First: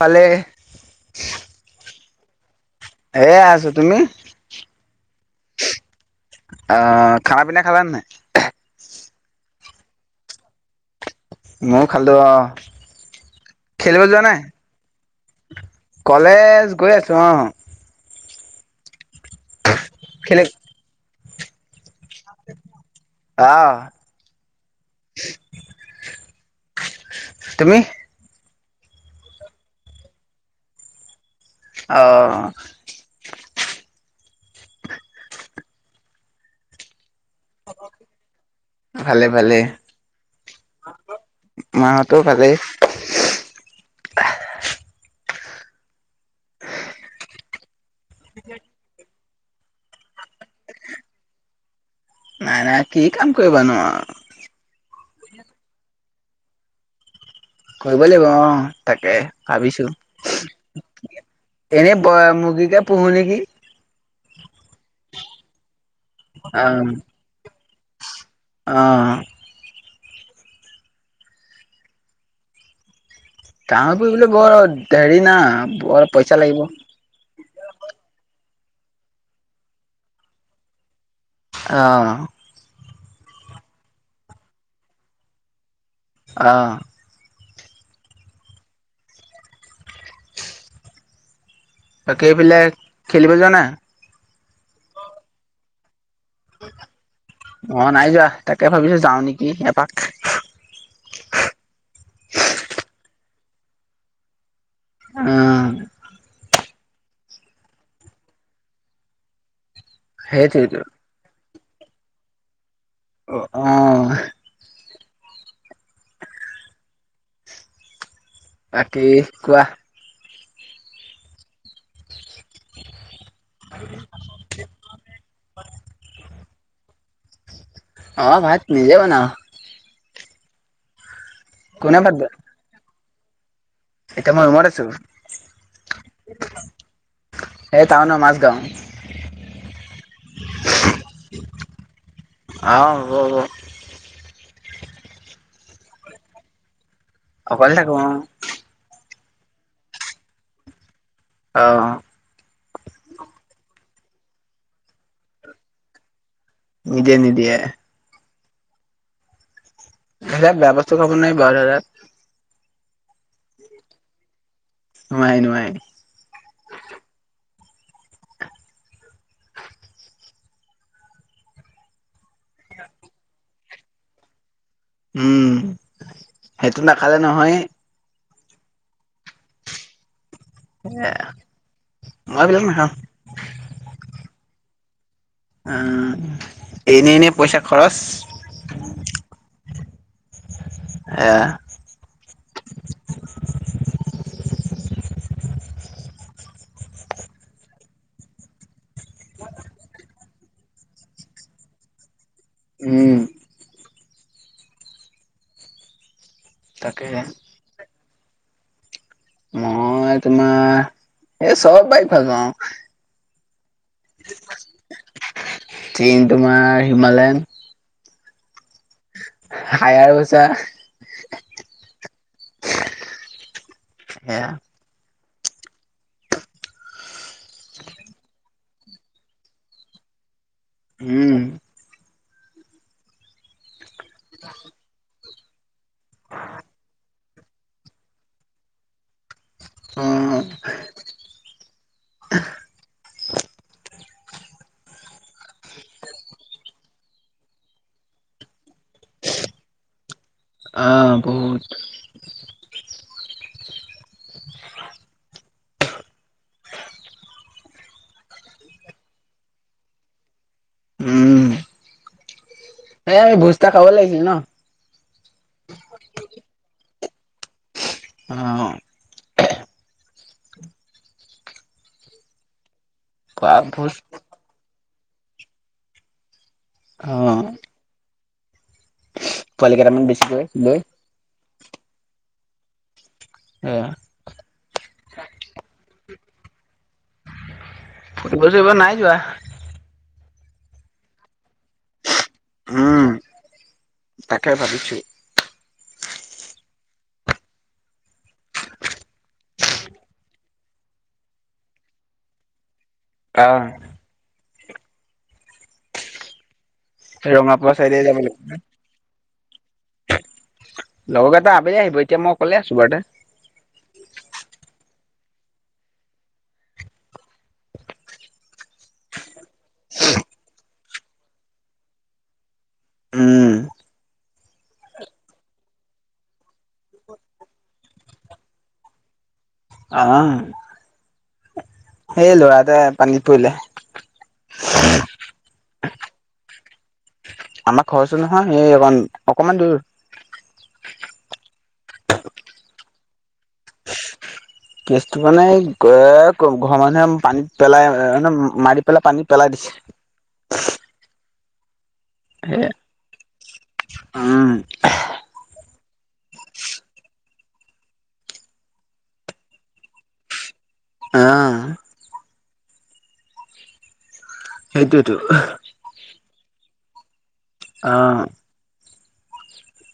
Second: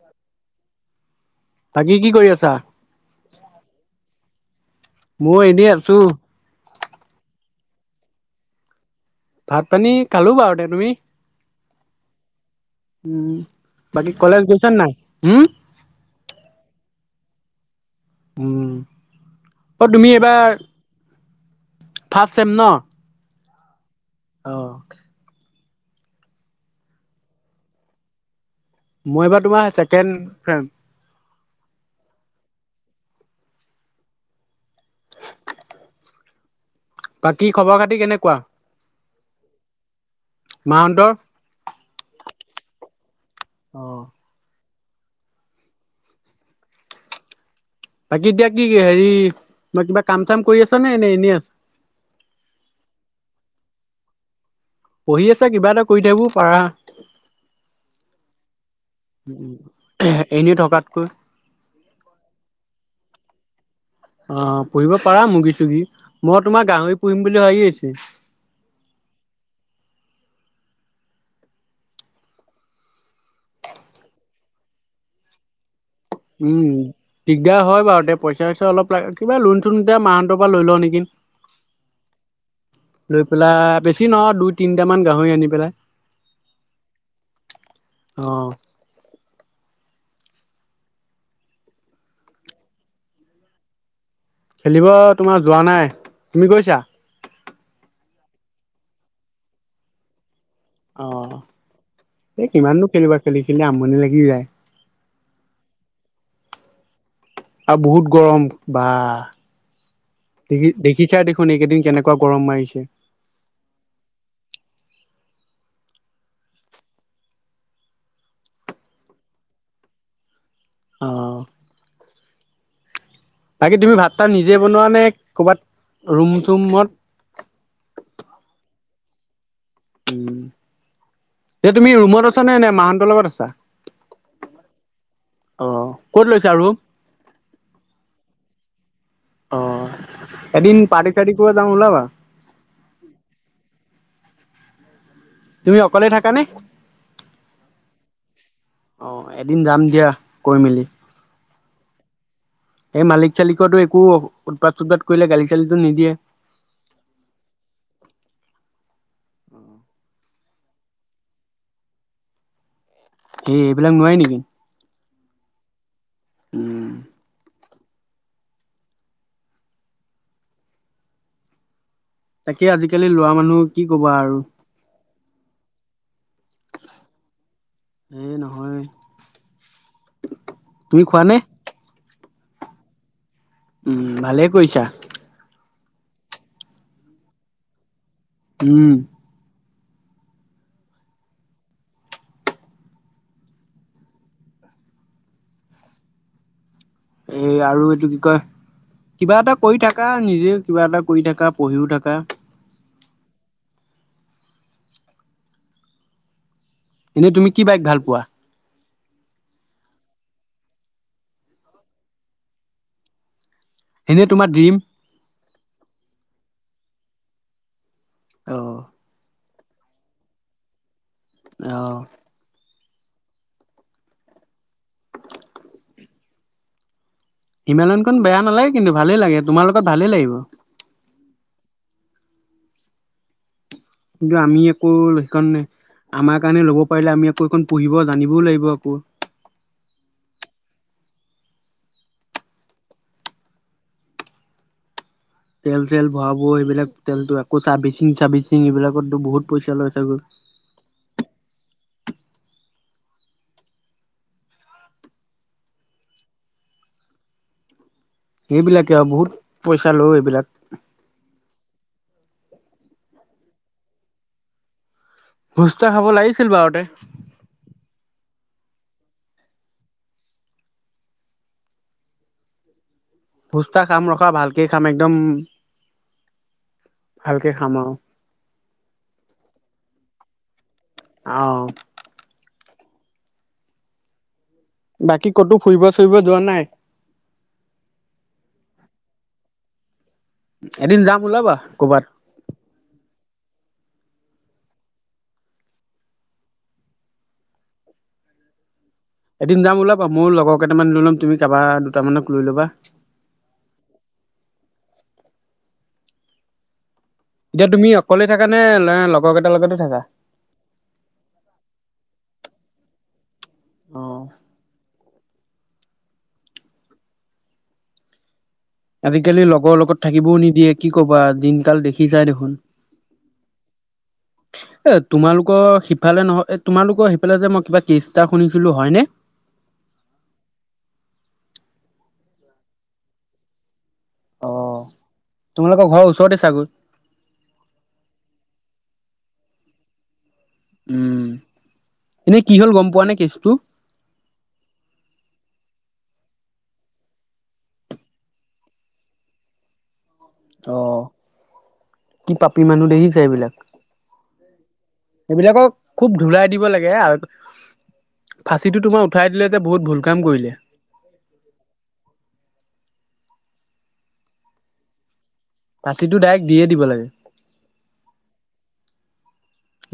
পালে তাকি কি কৰি আছা? এ আছো তুমি? মই এনেিয় আছো। খানা পিনা খালেহাই? ভাত পানী কালো বাৰুতে তুমি? ময় খালটোো আহ উম। খেলিবলৈ বাকী যোৱা কলেজ গৈছা উম, নাই? কলেজ গৈ আছো আহ। উম, অ' তুমি খেলি এইবাৰ ফাৰ্ষ্ট চেম ন? আহ। অ' তুমি? মই এইবাৰ তোমাৰ ছেকেণ্ড ফ্ৰে অ'। বাকী খবৰ খাতি কেনেকুৱা ভালে ভালে। মাহঁতৰ? মাহতো ভালেই। অ'। বাকী এতিয়া কি কি হেৰি মই কিবা কাম চাম কৰি আছ নে এনেই এনে আছা। নাই নাই কি কাম কৰিব নো। পঢ়ি আছ কিবা এটা কৰি থাকিব পাৰা। কৰিব লাগিব অ' তাকে ভাবিছো। এনেই থকাতকৈ। এনেই মুৰ্গীতে পুহো নেকি। অ' পঢ়িব পাৰা মুৰ্গী তগী মই অ তোমাৰ গাহৰি পুহিম বুলি ভাবি আছো। অ'। কাহৰ ফুবলে বৰ হেৰি না বৰ পইচা লাগিব উম, দিগদাৰ হয় বাৰু তে পইচা চইচা অলপ কিবা লোন চোনতিয়া মাহঁতৰ পৰা লৈ লওঁ নেকি। অ'। লৈ পেলাই বেছি নহয় দুই তিনিটামান গাহৰি আনি পেলাই অ'। অ'। বাকীফালে খেলিব যোৱা নাই? খেলিব তোমাৰ যোৱা নাই, তুমি গৈছা? অ' নাই যোৱা তাকে ভাবিছো যাওঁ নেকি এপাক। অ' এই কিমান দ খেলিবা খেলি কিন্তি আমনি লাগি যায়। উম, আৰু বহুত গৰম বা দেখি সেইটোৱেইটো। দেখি কিচাৰ দেখোন এইকেইদিন কেনেকুৱা গৰম মাৰিছে। অ', অ'। বাকী কোৱা। অ'। বাকী তুমি ভাত তাত নিজে বনোৱা নে কৰ'বাত ৰুম চুমত অ' ভাত নিজে বনাও। উ, এতিয়া তুমি কোনে ভাত ৰুমত বনাই? আছা নে নে মাহন্তৰ লগত আছা? এতিয়া মই উমৰেছো। অ', ক'ত লৈছা ৰুম? এই টাউনৰ মাজগাঁও। অ', এদিন পাৰেি চাৰি ক যামওঁ ওলাবা। অ'। তুমি অকলে থাকানে অ কল ক অ এদিন যাম দিয়া কৈ মেলি অঁ সেই মালিক চালিকটো একো উৎপাত চটপাত কৰিলে গালি চালিটো নিদিয়ে নিদে নিদিয়ে সেয়া বে বস্তা খাব নাই বাৰু দজাত সেই এইবিলাক নোৱাই নেকি নমাই নোোৱাই উম, তাকে আজিকালি লৰা মানুহ কি কবা আৰু উম সেইটো নাখালে নহয় এইে নহয় তুমি এ খোৱানে? মইবিলাক নাখাওঁ উম ভালে কৰিৈছা এনেই এনে পইচা খৰচ উম এ এই আৰু এইটো কি কয় কিবা এটা কৰি থাককা নিজে কিবা এটা কৰি থাককা পঢ়িও থকা উম তাকেহে। এনেই তুমি কি বাইক ভাল পোৱা মই তোমাৰ এই চব বাৰ ভাল পা আৰু সেনেই তোমাৰ ড্ৰিম চেইন তোমাৰ হিমালয়ন অ হায়াৰ বছা অ সেয়া হিমালয়নখন বেয়া নালাগে কিন্তু ভালেই লাগে তোমাৰ লগত ভালেই লাগিব উম কিন্তু আমি একো সেইখন নাই আমাৰ কাৰণে ল'ব পাৰিলে আমি কখন পঢ়িব জানিবও লাগিব আকৌ অ তেল চল ভৰাব সেইবিলাক তেলতো আকৌ চাৰ্ভিচিং চাৰ্ভিচিং এইবিলাকতো বহুত পইচা লৈছেগৈ আহ বহুত সেইবিলাকে আৰু বহুত পইচা লয় এইবিলাক উম এই আমি ভোজ তা খাব লাগছিল ন ভোজা খাব লাগিছিল বাৰুতে অ খোৱা সুচ্তা ভোজ খাম ৰখা ভালকে খাম একদম অ ভালকে খাম আৰু পোৱালিেটামান বেছিকৈ লৈ অ সে বাকী ক'তো ফুৰিব ফুইব যোৱা নাই ফুটবল চ এইব নাই যোৱা এদিন যাম ওলাবা কৰ'বাত উম তাকে পাবছো এদিন যাম ওলাবা ময়ো লগৰ কেইটামান লৈ ল'ম তুমি কাৰোাৰ দুামানক লৈ ল'বা অ এতিয়া ৰঙাপাৰা তুমি চাইডে যাব অকলে লাগিব থাকা নে, লগৰ কেইটাৰ লগতে থাকা? লগৰ এটা আবেল আহিব, এতিয়া মই ককলে আছো বাৰু অ', আজিকালি লগৰ লগত থাকিবও নিদিয়ে, কি কবা দিনকাল দেখি যাই দেখোন। উম উ, এ, তোমালোকৰ সিফালে নহয় তোমালোকৰ সিফালে যে মই কিবা কিষ্টটা শুনিছিলো হয়নে? আহ, এই ল'ৰাট পানীত পৰিলে। অ', তোমালোকৰ ঘৰৰ ওচৰতে চাগৈ আমাৰ ঘৰ ওচৰত নহয়, সেই অকমান দূৰ। উম, এনেই কি হ'ল গম পোৱা নে কেচটো? কেছটো মানে, ঘৰৰ মানুহে পানীত পেলাই মানে মাৰি পেলাই পানীত পেলাই দিছে। অ', কি পাপি মানুহ দেখিছে এইবিলাক উম এইবিলাকক খুব ধলাই দিব লাগে আৰু ফাঁচিটো তোমাৰ উঠাই দিলে যে বহুত ভুল কাম কৰিলে অ' সেইটোয়েতো ফাঁচীটো ডাইৰেক্ট দিয়ে দিব লাগে। অ',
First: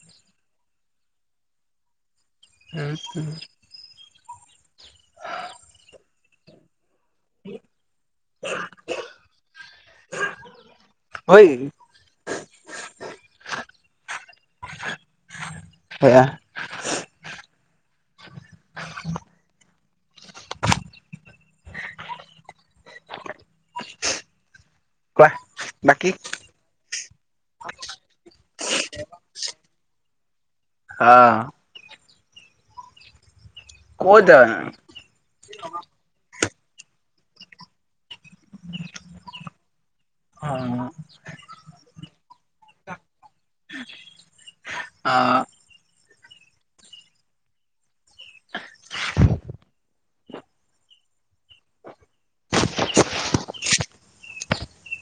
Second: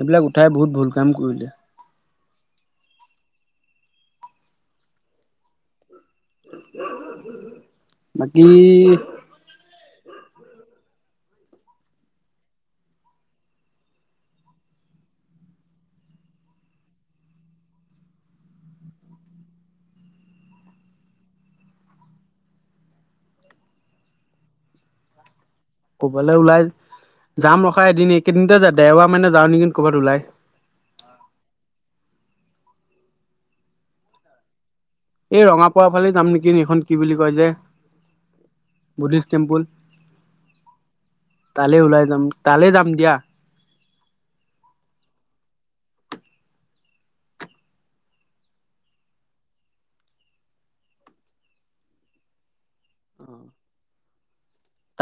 এইবিলাক উঠাই বহুত ভুল কাম কৰিলে স [inaudible] বাকি হয় [unintelligible] সেয়া কোৱা বাকী ক'ৰবালৈ ওলাই যাম, ৰখা এদিন এইকেইদিনতে দেওবাৰ মানে যাও নেকি কৰবাত ওলাই অ' ক'ত যাব নো এই ৰঙাপাৰা ফালে যাম নেকি, এইখন কি বুলি কয় যে বুদ্ধিষ্ট টেম্পুল তালৈ ওলাই যাম তালৈ যাম দিয়া। আহ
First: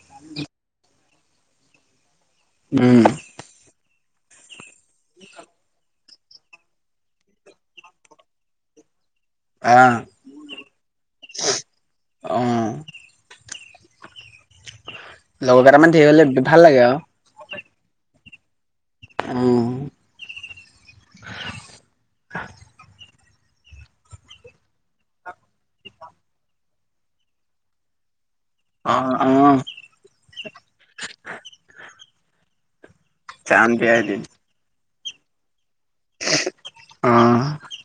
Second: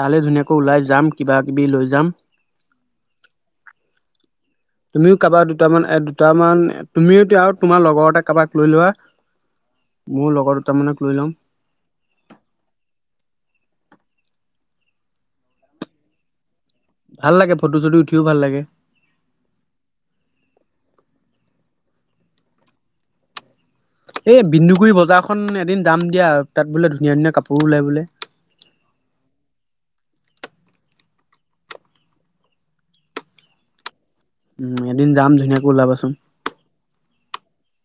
তালৈ ধুনীয়াকৈ ওলাই যাম, কিবা কিবি লৈ যাম উম তুমিও কাৰোবাক, দুটামান এ দুটামান তুমিও এতিয়া আৰু তোমাৰ লগৰতে কাৰোবাক লৈ লোৱা অ' মোৰ লগৰ দুটামানক লৈ ল'ম অ', লগৰ কেইটা মানে ধেৰ হলে ভাল লাগে আৰু ভাল লাগে, ফটো চটো উঠিও ভাল লাগে। উম [inaudible] এই বিন্দুগুৰি বজাৰখন এদিন যাম দিয়া, তাত বোলে ধুনীয়া ধুনীয়া কাপোৰো ওলাই বোলে অ, ' [unintelligible] [unintelligible] উম, এদিন যাম, ধুনীয়াকৈ ওলাবাচোন অ',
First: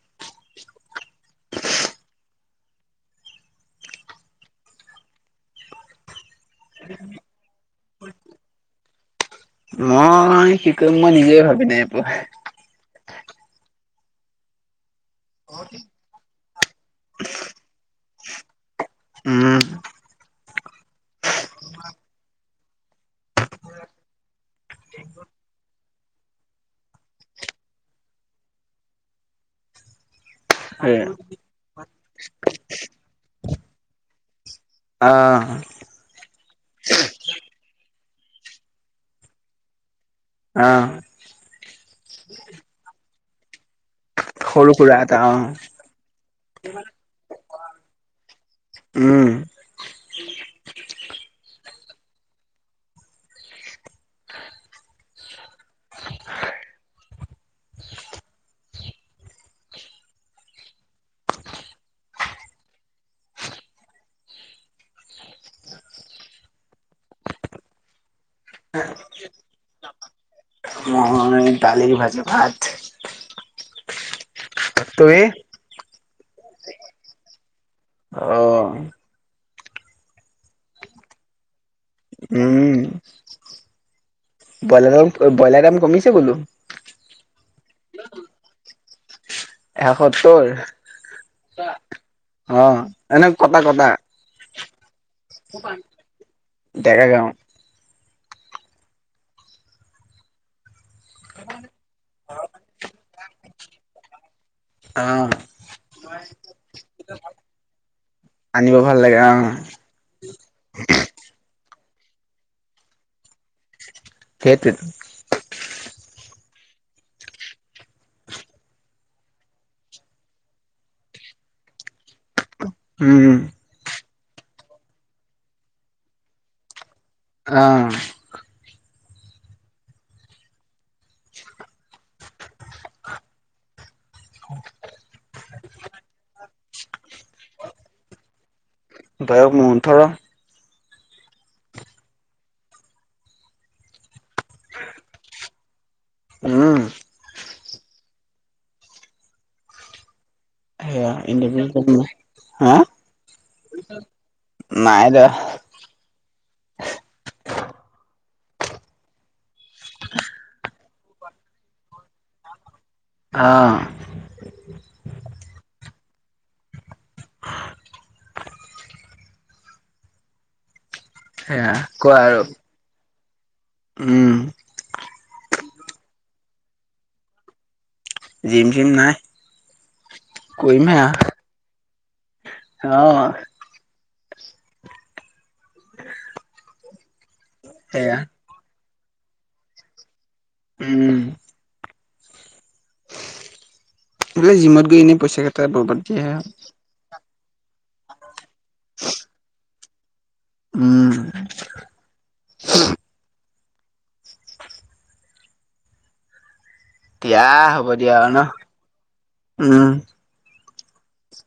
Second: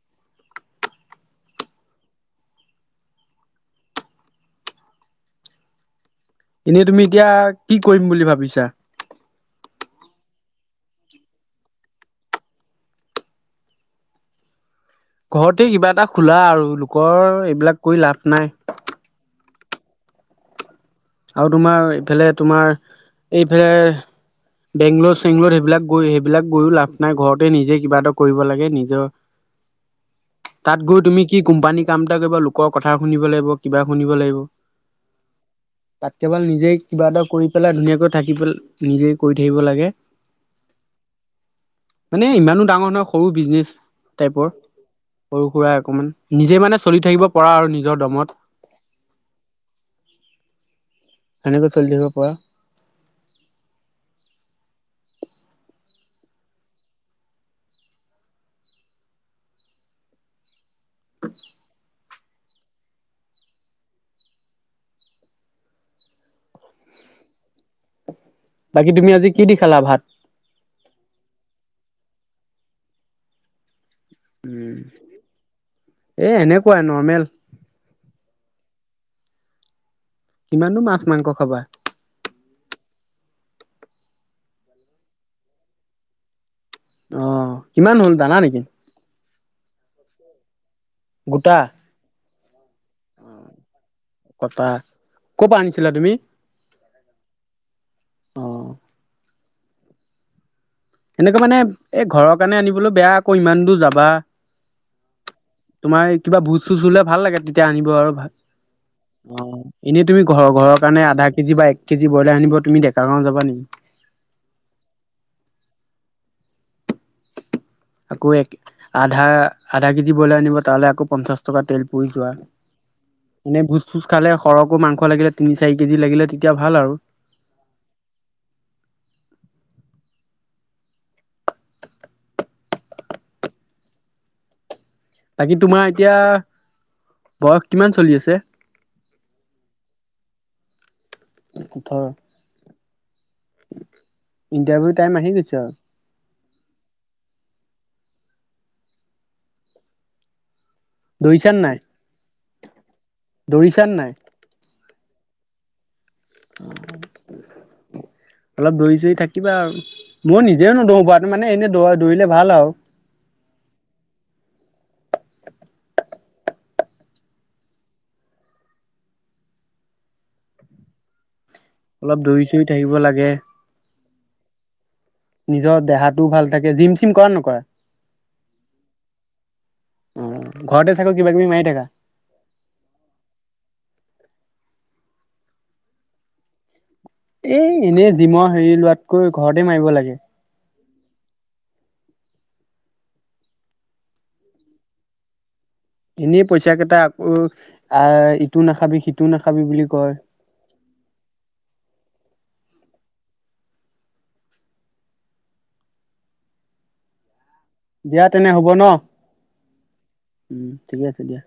এনেই, তুমি এতিয়া কি কৰিম বুলি ভাবিছা মই মই কি কৰিম, মই নিজে ভাবি নাই পোৱা ঘৰতে কিবা এটা খোলা, আৰু লোকৰ এইবিলাক কৰি লাভ নাই উম আৰু তোমাৰ ইফালে তোমাৰ এইফালে বেংগলৰ চেংলৰ সেইবিলাক গৈ সেইবিলাক গৈও লাভ নাই ঘৰতে নিজে কিবা এটা কৰিব লাগে নিজৰ [inaudible] তাত গৈ তুমি কি কোম্পানী কাম এটা কৰিবা লোকৰ কথা শুনিব লাগিব কিবা শুনিব লাগিব। অঁ'। তাত কে ভাল নিজে কিবা এটা কৰি পেলাই ধুনীয়াকৈ থাকি নিজে কৰি থাকিব লাগে। অ'। মানে ইমানো ডাঙৰ নহয় সৰু বিজনেচ টাইপৰ সুৰা এটা অ সৰু সুৰা অকমান নিজে মানে চলি থাকিব পৰা আৰু নিজৰ দমত। উম। সেনেকৈ চলি থাকিব পৰা। [inaudible] বাকী তুমি আজি কি দি খালা ভাত? মই দালি ভাজি ভাত। উম, তুমি এই, এেনেকুৱা নৰ্মেল। অ'। কিমাননো মাছ মাংস খাবা। উম। ব্ৰইলাৰাম-ব্ৰইলাৰ দাম কমিছে বোলো। অ', কিমান হ'ল জানা নেকি? এসত্তৰ গোটা অ', এনে কটা-কটা। কটা। ক'ৰ পৰা আনিছিলা তুমি ডেকা গাও। অ সেনেকুৱে মানে এই ঘৰৰ কাৰণে আনিবলৈ বেয়া আকৌ ইমান দূৰ যাবা। অ তোমাৰ কিবা ভোজ চোজ হলে ভাল লাগে তেতিয়া আনিব আৰু ভাল। আনিব ভাল লাগে অ'। এনেই তুমি ঘৰ ঘৰৰ কাৰনে আধা কেজ বা এক কেজি ব্ৰলাৰ আনিব তুমি ডেকাৰ গাওঁ যাবা নেকি? সেইটোৱেটো। আকৌ এক আধা-আধা কেজি ব্ৰইলাৰ আনিব তালৈ আকৌ পঞ্চাছ টকা তেল পৰি যোৱা। উম। মানে ভোজ-ভোজ খালে সৰহকো মাংস লাগিলে তিনি চাৰি কেজি লাগিলে তেতিয়া ভাল আৰু। অ'। [unintelligible] বাকী তোমাৰ এতিয়া বয়স কিমান চলি আছে? বয়স মোৰ ওঁঠৰ। ওঁঠৰ। ইণ্টাৰভিউ টাইম আহি গৈছে আৰু। উম। সয়া, দৌৰিছা নাই [unintelligible] হা দৌৰিছা নাই নাই দিয়া। অলপ দৰি চৰি থাকিবা আৰু। মই নিজেও নদৰো বাৰু মানে এনেই দৈৰিলে ভাল আৰু। অ'। সেয়া। কোৱা অলপ আৰু দৌৰি চৰি থাকিব লাগে। উম। নিজৰ দেহাটোও ভাল থাকে জিম-চিম কৰা নকৰা? জিম চিম নাই অ', ঘৰতে কৰিমহে থাকো আৰু কিবা-কিবি মাৰি থকা। অ'। [unintelligible] এই এনেই সেয়া জিমৰ হেৰি লোৱাতকৈ ঘৰতে মাৰিব লাগে। উম। এনে জিমত গৈ এনেই পইচা কেইটা বৰবাদ। দিয়ে এনেই পইচা কেইটা আকৌ আহ ইটো নাখাবি সিটো নাখাবি বুলি কয়। উম। দিযয়া হ'ব দিয়া আৰু ন উম। উম, ঠিকে আছে দিয়া।